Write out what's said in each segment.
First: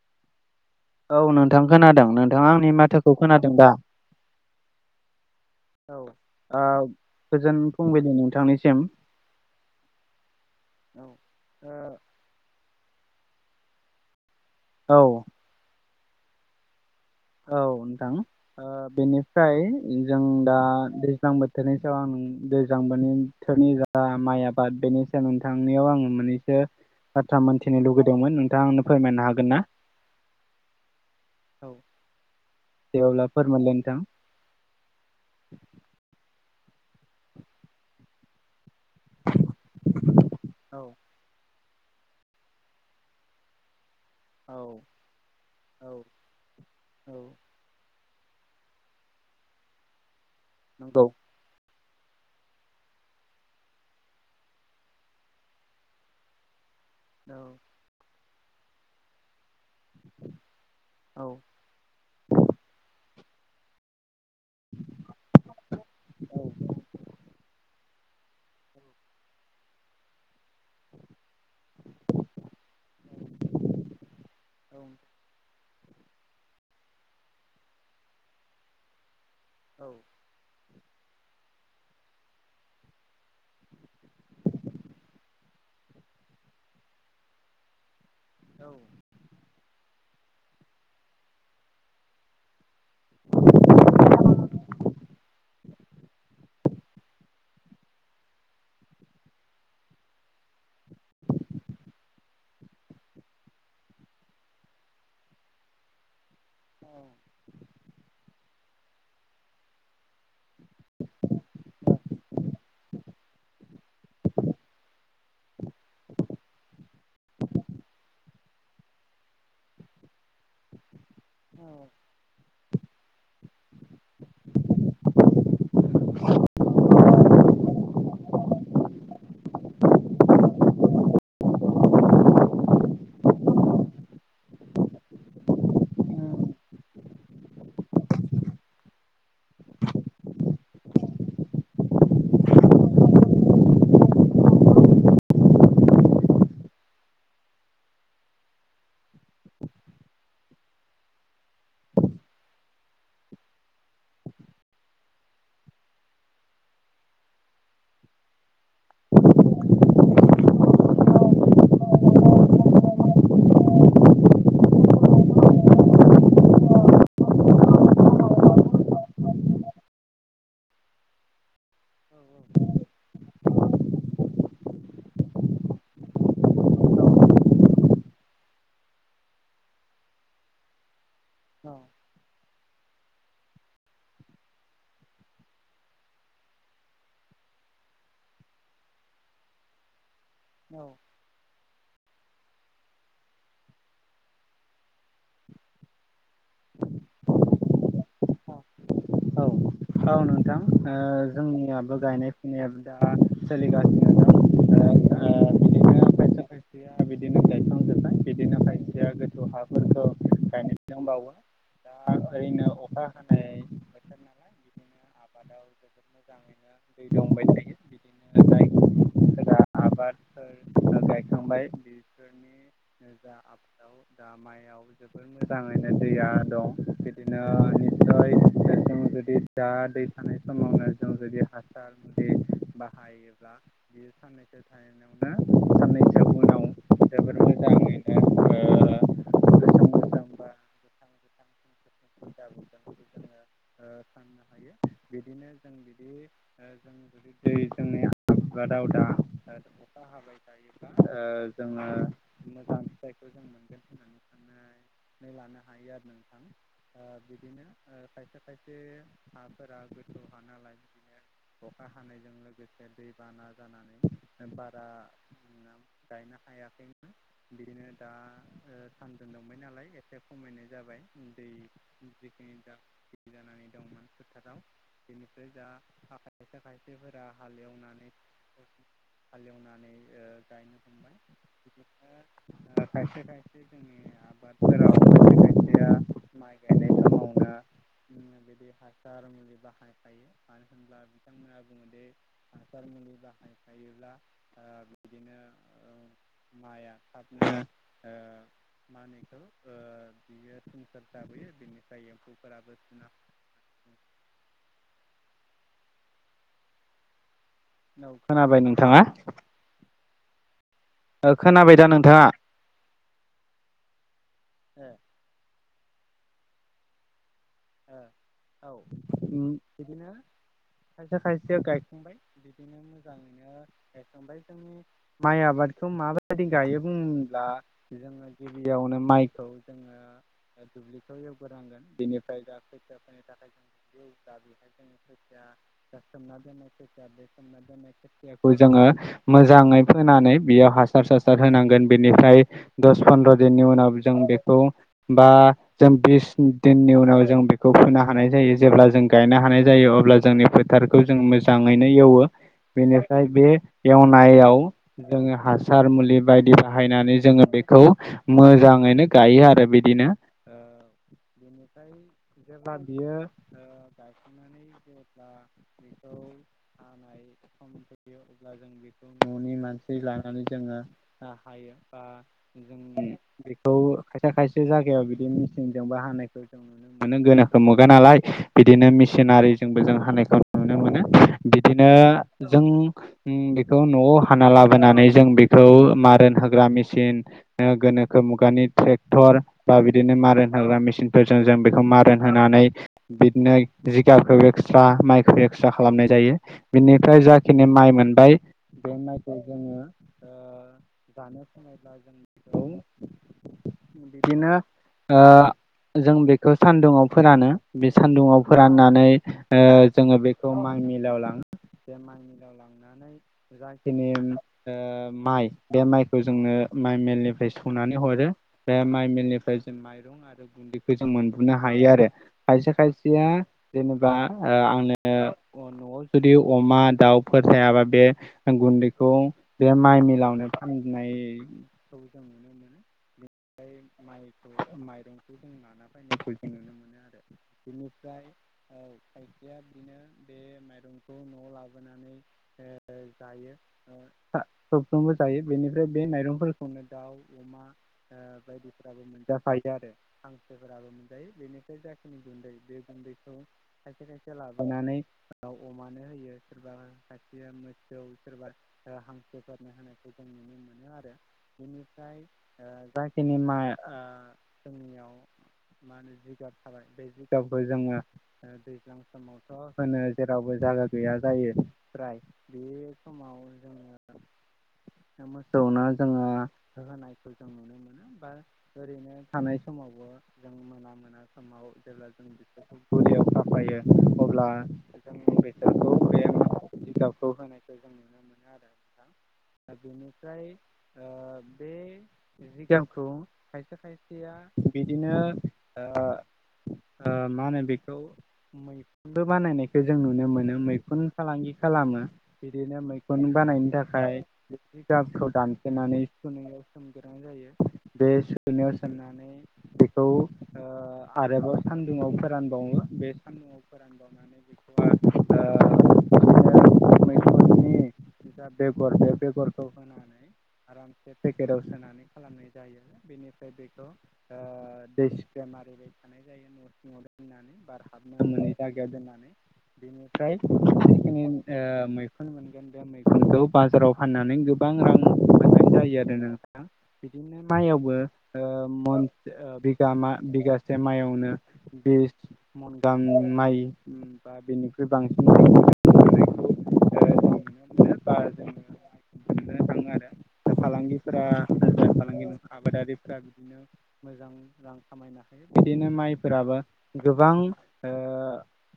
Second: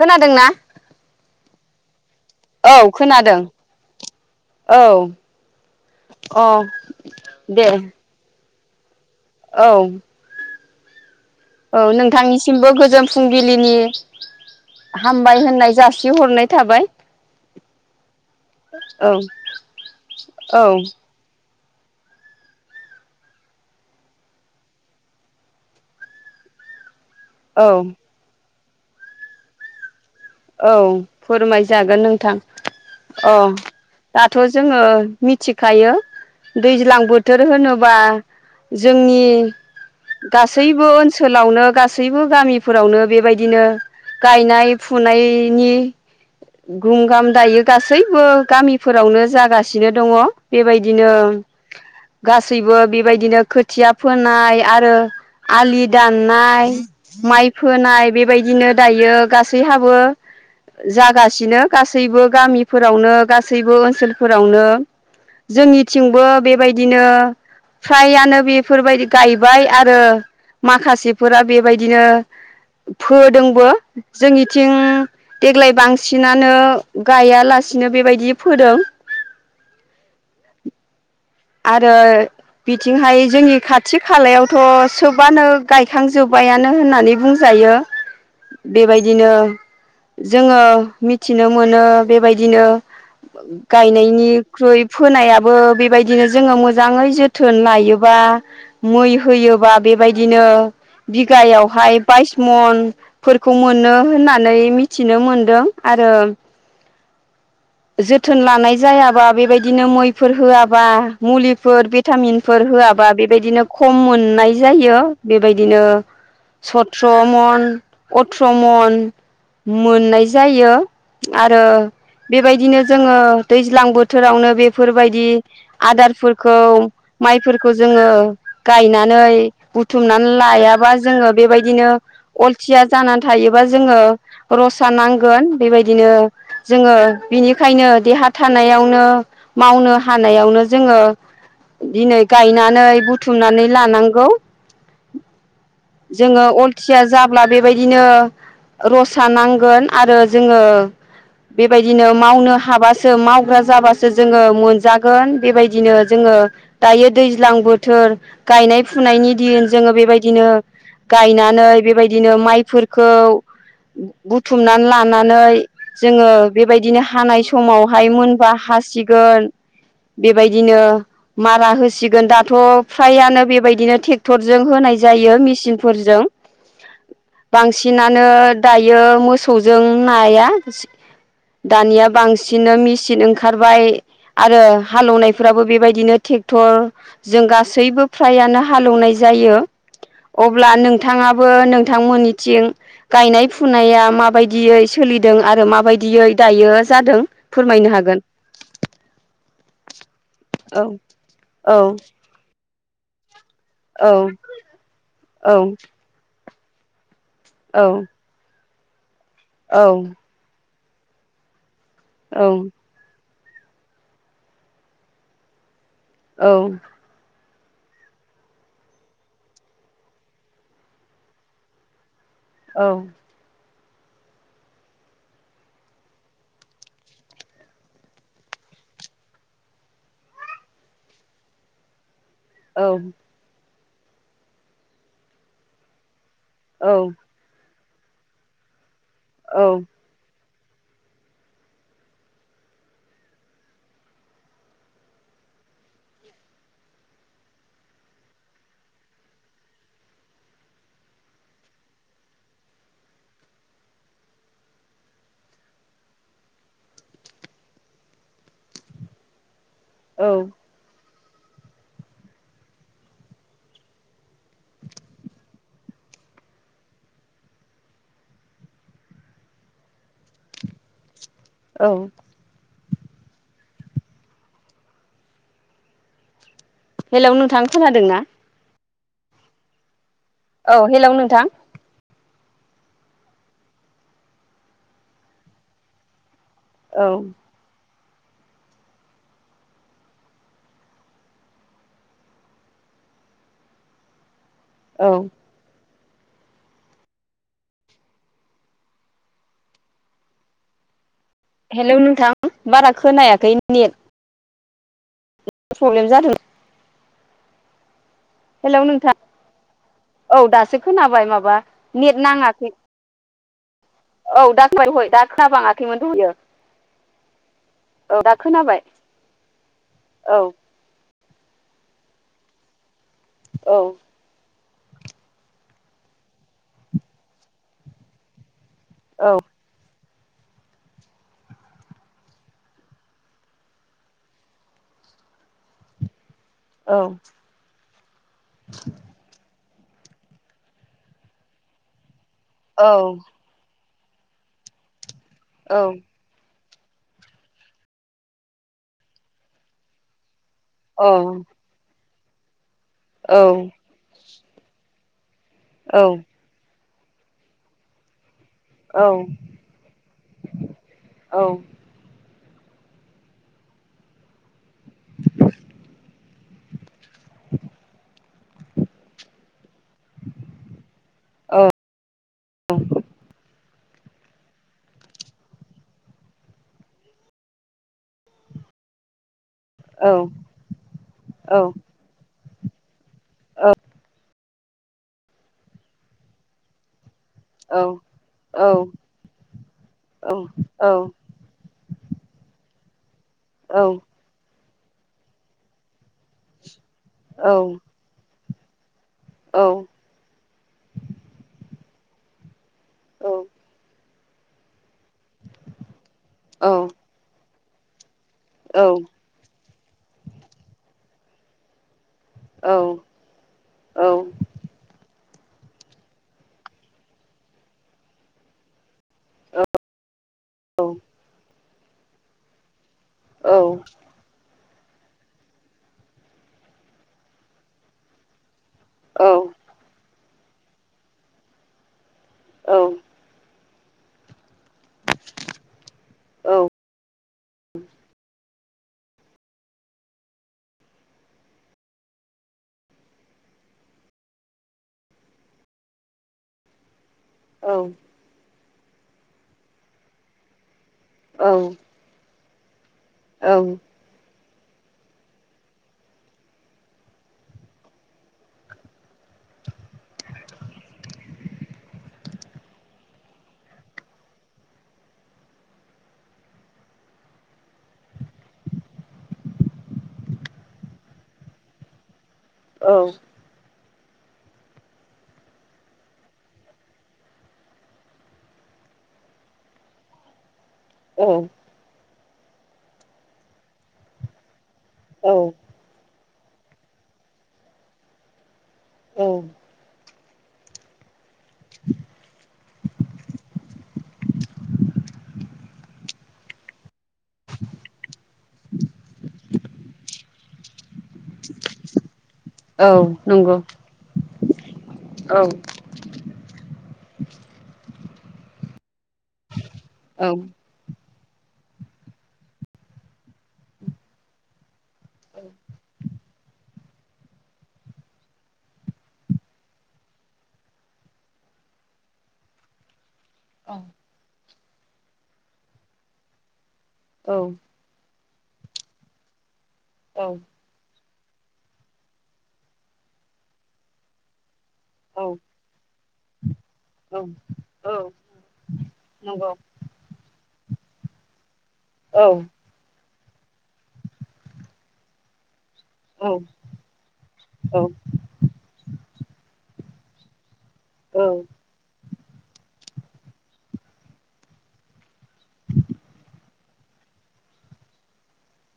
खोनादोंना औ नोंथां खोनादों नोंथांङा आंनि माथोखौ खोनादों दा औ [unintelligible] अ औ गोजोन दे फुंबिलि नोंथांनिसिम औ औ औ नोंथांनिसिमबो गोजोन फुंबिलिनि ओ औ हामबाय होननाय जासि खिहरनाय थाबाय औ नोंथां ओ औ बेनिफ्राय जों दा औ दैज्लां बोथोर थोनि सायाव आं दैज्लां बोनि बोथोरनि जा माइ आबाद बेनि सायाव नोंथांनियाव आंङो मोननैसो बाथ्रा औ मोन्थिनो लुुबैदोंमोन नोंथां आनो फोरमायनो हागोन ना औ औ फोरमायजागोन नों थां दे अब्ला अ फोरमायलाय नोंथां दाथ जोंङो मिथिखायो दैज्लां बोथोर होनोबा जोंनि औ गासैबो ओनसोलावनो गासै गासैबो गामिफोरावनो बेबायदिनो औ गायनाय [unintelligible] औ औ बयबो गामिफोरावनो जागासिनो दंङ नंगौ बेबायदिनो गासैबो बेबायदिनो खोथिया फोनाय आरो आलि दाननाय औ माइ फोनाय बेबायदिनो दायो गासै हाब औ जागासिनो गासैबो गामिफोरावनो गासैबो ओनसोल फोरावनो जोंनिथिंबो बेबायदिनो फ्रायानो बेफोरबायदि गायबाय आरो माखासेफोरा बेबायदिनो फोदोंबो जोंनिथिं देग्लाय बांसिन बांसिनानो गायालासिनो बेबायदि फोदों औ आरो बिथिंहाय जोंनि खाथि खालायावथ सोबानो गायखांजोब्बायानो होननानै बुंजायो यो बेबायदिनो जोंङो मिथिनो मोनो बेबायदिनो गायनायनिख्रुइ फोनायाबो बेबायदि बिदिनो जोंङो मोजाङै जोथोन लायोबा मै होयोबा बेबायदिनो बिगायावहाय बाइस मनफोरखौ मोनो होननानै मिथिनो मोनदों आरो आरो औ जोथोन लानाय जायाबा बेबायदिनो मैफोर होआबा मुलिफोर भिटामिनफोर होआबा बेबायदिनो खम मोननाय जायो बेबायदिनो सथ्र मन अथ्र मन मोननाय जायो आरो औ नो जोंङो दैज्लां बोथोरावनो बेफोरबायदि आदारफोरखौ माइफोरखौ जोंङो गायनानै बुथुमनानै लायाबा जोंङो बेबायदिनो अलसि जानानै थायोबा जोंङो रसा नांगोन बेबायदिनो औ जोंङो बिनिखायनो देहा थानायावनो मावनो हानायावनो जोङो दिनै गायनानै बुथुमनानै लानांगौ [unintelligible] जोङो अलथिया जाब्ला बेबायदिनो रसा नांगोन आरो जोङो बेबायदिनो मावनो हाबासो मावग्रा जाबासो जोङो मोनजागोन बेबायदिनो जोङो ओ दायो दैज्लां बोथोर गायनाय फुनायनि दिन जोङो बेबायदिनो गायनानै बेबायदिनो माइफोरखौ बुथुमनानै लानानै जोङो बेबायदिनो हानाय समावहाय मोनबा हासिगोन बेबायदिनो मारा होसिगोन दाथ' फ्रायानो बेबायदिनो ट्रेक्टर टरजों होनाय जायो मेसिनफोरजों नोंथां बांसिनानो दायो मोसौजों नाया दानिया बांसिनानो मेचन ओंखारबाय आरो हालेवनायफ्राबो बेबायदिनो ट्रेक्टर जों गासैबो फ्रायानो हालेवनाय जायो अब्ला नोंथाङाबो नों बिथांमोननिथिं गायनाय फुनाया माबायदियै सोलिदों आरो माबायदियै दायो जादों फोरमायनो हागोन [inaudible] औ नोंथां औ जोंनियाबो गायनाय फुनायाबो दा सोलि औ औ फैसा खायसैया बिदिनो औ नो खायसेया औ गोथौ हाफोरखौ गायनायनो दंबावो औ दा ओरैनो अखा खानाय बोथोर नालाय बिदिनो आबादाव जोबोद मोजाङैनो दै लांबाय थायो बिदिनोायफोराा आबादफोर गायखांबाय [unintelligible] नि जा आबु [unintelligible] दा माइयाव जोबोद मोजाङैनो दैया दं बिदिनो निटसय ग [unintelligible] दा दै थानाय समावनो जों जुदि हासार मुलि बाहायोब्ला बेयो साननैसो थानायाहनायावनो साननैसो [unintelligible] बे [unintelligible] औ [unintelligible] नो हायो बिदिनो जों बिदि जों जुदि दै जोंनि [unintelligible] बा दावदा अखा हाबाय थायोब्ला जोङो मोजां फिथाइखौ मोजां मोनगोन होननानै साननानै लानो हायो आरो नोंथां बिदिनो खायसे खायसे औ द [unintelligible] अखा हानायजों लोगोसे दै बाना जानानै बारा गायनो हायो हायाखैमोन बेनो दा ओ सानदुं दुंबाय नालाय एसे खमायनाय जाबाय दै औ जिखिनि द जानानै दंमोन खोथाराव बेनिफ्राय जा ह [unintelligible] खायसा खायसेफोरा हेलौ नोंथां हालेवनानै खोनादोंना हालेवनानै औ गायनो हेलौ फोंबाय नोंथां [unintelligible] खायसे खायसे जोंनि आबादफोराव खायसे खायसेया माइ औ उ [unintelligible] बिदि हासार मुलि बाहायखायो मानो होनब्ला बिथांमोना बुङोदिे हासार मुलि बाह नायफायोब्ला औ बिदिनो माइआ थाबनो मानैखौ बियो थिनस [unintelligible] हेलौ नोंथां बारा खोनायाखै नेट प्रब्लेम जादों औ खोनाबाय हेलौ नोंथाङा? नोंथां औ दासो खोनाबाय ओ माबा खोनाबाय दा नेट नोंथाङा नाङाखै। औ ओ दाखोबाय हय दा खोन बाङाखैमोनथयो [unintelligible] औ बिदिनो औ खायसे खायसे गायजी खांबाय बिदिनो मोजाङैनो औ गायखांबाय। माइ आबादखौ माबायदि गायो बब्ला जोङो दैयावनो औ माइखौ जोङो दुब्लिखौ एवगोनांगोन बेनिफ्राय ाय दा खैथियाफोरनि थाखाय जों दा बेहाय जो खथिया औ जना ोनयाखौ जोङो मोजाङै। होनानै बियाव हासार सासार होनांगोन बेनिफ्राय औ दस फन्द्र' दिननि उनाव बा औ जों बिनि जों बेखौ फोनो हानाय जायो जेब्ला जों गायनो हानाय जायो अब्ला जोंनि फ फोथारखौ औ जों मोजाङैनो एवो। बेनिफ्राय औ बे एवनायाव जोङो हासार औ मुलि बायदि ब बाहायनानै जोङो बेखौ। औ मोजाङैनो औ गायो आरो बिदिनो औ बेनिफ्राय जेब्ला बियो गायाखोननानै जेब्ला बेखौ हानाय यो अब्ला जों बेखौ न'नि मानसि लानानै जोङो हायो बा जों थ खायसे खायसे जायगायाव बिदि मेचिनजोंबोा हानायखौ जों नु मोनो। मोनो गोनोखौो मुगा नालाय बिदिनो मसिनारि जों हानायखौ नुनो मोनो बिदिनो जों बेखौ न'आव हाना लाबोनानै जों बेखौ मारन होग्रा मेचिन गोनोखो मुगानि ट्रेक्टर बा बिदिनो मारेन हाग्रा मेसिनफोरजों जों मारोन होनानै बिदिनो जिगाबखौ एक्सट्रा माइखौ एक्सट्रा खालामनाय जायो। बिनिफ्राय जाखिनि माइ मोनबाय। बे माइखौ जोङो जानो समायब्ला जों बेखौ बिदिनो जों बेखौ सान्दुङाव फोरानो बे सानदुुंआव फोराननानै जों बेखौ माइ मिल आव लां ाव लांनानै जाखिनि माइ बे माइखौ जोंनो माइ मेलनिफ्राय सौनानै हरो बे माइ म निफ्राय जों माइरं आरो गुन्दैखौ जों मोनबोननो हायो आरो खायसे खायसे या जेनेबा आंनो न'आव जुदि अमा दाउफोर थायाबा बे गुन्दैखौ बे माइ मिलावनो फाननाय। जों नुनो मोनोनिफ्राय माइखौ माइरंखौ जों लान जों नुनो मोनो आरो बिनिफ्राय औ खायसेया बिनो बे माइरंखौ न'आव लाबोनानै जायो। सबफ्रोमबो जायो बेनिफ्राय बे माइरंफोरखौनो दाउ अमा बायदिफोराबो मोनजाफायद आरो हांसोफोराबो मोन गुन्दै औ बेनिफ्राय जाखिनि गुन्दै बे गुन्दैखौ औ खायसे खायसे लाबोनानै अमानो होयो सोरबा खायसेया मोसौ सोरबा हांसोफोरनो होनायखौ जों नुनो मोनो आरो बेनिफ्राय जाखिनि मा जोंनियाव। मा होनो जिगाब थाबाय बे जिगाबखौ जोङो दैज्लां समावथ' होनो जेरावबो जागा गैया जायो। औ। ए। मोसौनो जोङो होनायखौ जों नुनो मोनो बा ओरैनो थानाय समावबो [inaudible] जों मोना मोना औ समाव जेब्ला जों बिसोरखौ बुरियाव थाफायो अब्ला औ बिजगाबखौ होनायखौ जों नुनो मोनो आरो बिथां औ दा बेनि [inaudible] ओमफ्राय बे जिगामखौ खायसे खायसेया बिदिनो ओ मा होनो बेखौ मैखुनबो बानायनायखौ जों नुनो मोनो मैखुन फालांगि खालामो बिदिनो औ मैखुन नंगौ बानायनो थाखाय। जि गामिखौ औ दानफ्लेनानै सुखुनायाव सोमगोनां जायो बे सुखुनायाव सोमनानै बेखौ औ ओ आरोबाव सान्दुुंआव फोरानबावो बे सान्दुङाव फोरानबावनानै बेखौ औ [inaudible] मैखुमनि जा बेगर बे बेगरखौ होनानै आरामसे पेकेटाव सोनानै खालामनाय जायो आरो बेनिफ्राय [inaudible] ओमफ्राय बेखौ ओ दै सिप्रे मारिबाय थानाय जायो न'सिंआव औ दोननानै बार हाब [inaudible] नो मोनै जायगाया दोननानै बेनिफ्राय ओ मैखुन मोनगोन बे मैखुनखौ बाजाराव फाननानै गो गोबां रां औ मोनाय जायो आरो नोंथां बिदिनो माइआवबो ओ ओ नंगौ बिगा मा बिगासे मयावनो बिस औ नंगौ औ मनगाम माइ बा बेनिख्रुइ बांसिन जों नुनो औ-औ ओ थाङो आरो दा फालांगिफोरा बेफार फालांगि आबादारिफोरा बिदिनो मोजां रां खामायनो हायो बिदिनो माइफोराबो गोबां ओ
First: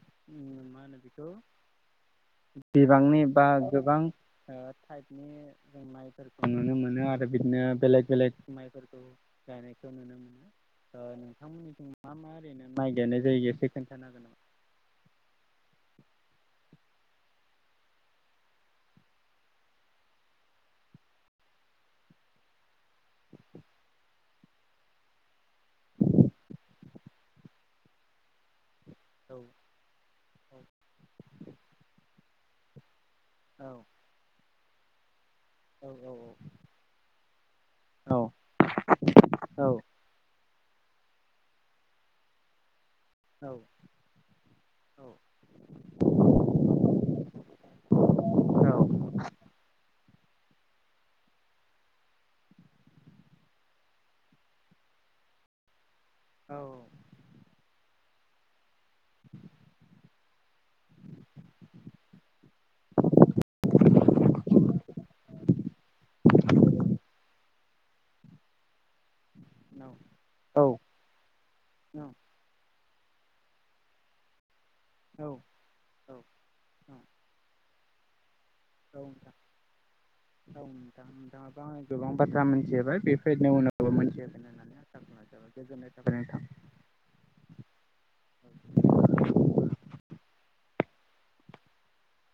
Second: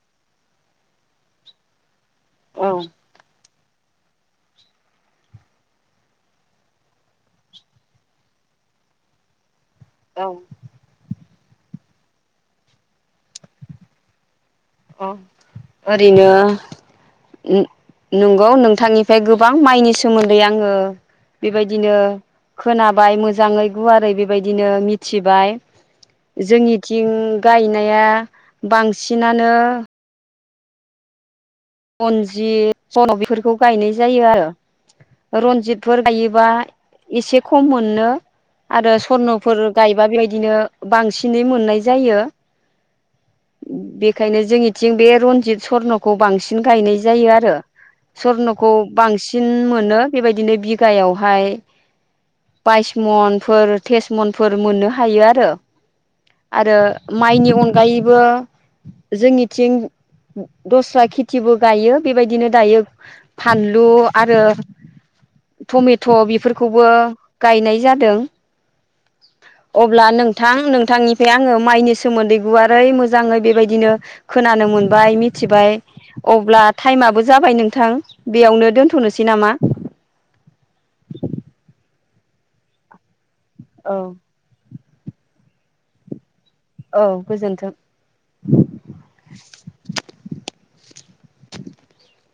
[inaudible] मा होनो बेखौ औ बिबांनि बा गोबां ओ [inaudible] थाइपनि जों माइफोरखौ नुनो मोनो आरो बिदिनो बेलेक-बेलेक माइफोरखौ गायनाय [inaudible] नुनो मोनो ओनोंथांमोननिथि मा-मा ओरैनो माइ गायनाय जायगसो खोन्थानो हागोन नामा। अ ओरैनो नंगौ नोंथांनिफ्राय गोबां माइनि सोमोन्दै आङो बेबायदिनो खोनाबाय मोजाङै गुवारै बेबायदिनो मिथिबाय जोंनिथिं गायनाया औ बांसिनानो [unintelligible] रन्जित जन' बेफोरखौ औ गायनाय जायो आरो। औ रनजितफोर गायोबा एसे खम मोननो औ आरो सरन'फोर औ गायबा बेबायदिनो बांसिनै मोननाय जायो। बेखायनो जोंनिथिं बे रनजित सर्नखौ बांसिन गायनाय जायो आरो। सरनखौ बांसिन मोनो बेबायदिनो बिगायावहाय बाइस मनफोर तेस मनफोर मोननो हायो आरो। आरो माइनि अनगायैबो जोंनिथिं दस्रा खेथिबो गायो बेबायदिनो दायो फानलु आरो टमेट' बेफोरखौबो गायनाय जादों। अब्ला नोंथां नोंथांनिफ्राय आङो माइनि सोमोन्दै गुवारै मोजां मोजाङै बेबायदिनो खोनानो मोनबाय मिथिबाय अब्ला टाइमाबो जाबाय नोंथां बेयावनो औ दोनथ'नोसै नोंथां नामा औ नोंथां नोंथाङाबो आंनो गोबां बाथ्रा मिथिहोबाय बे औ उनावबो मोनथि होगोन होननानै आसा खालामनाय जाबाय गोजोननाय थाबाय नोंथां औ गोजोन्थों। [unintelligible]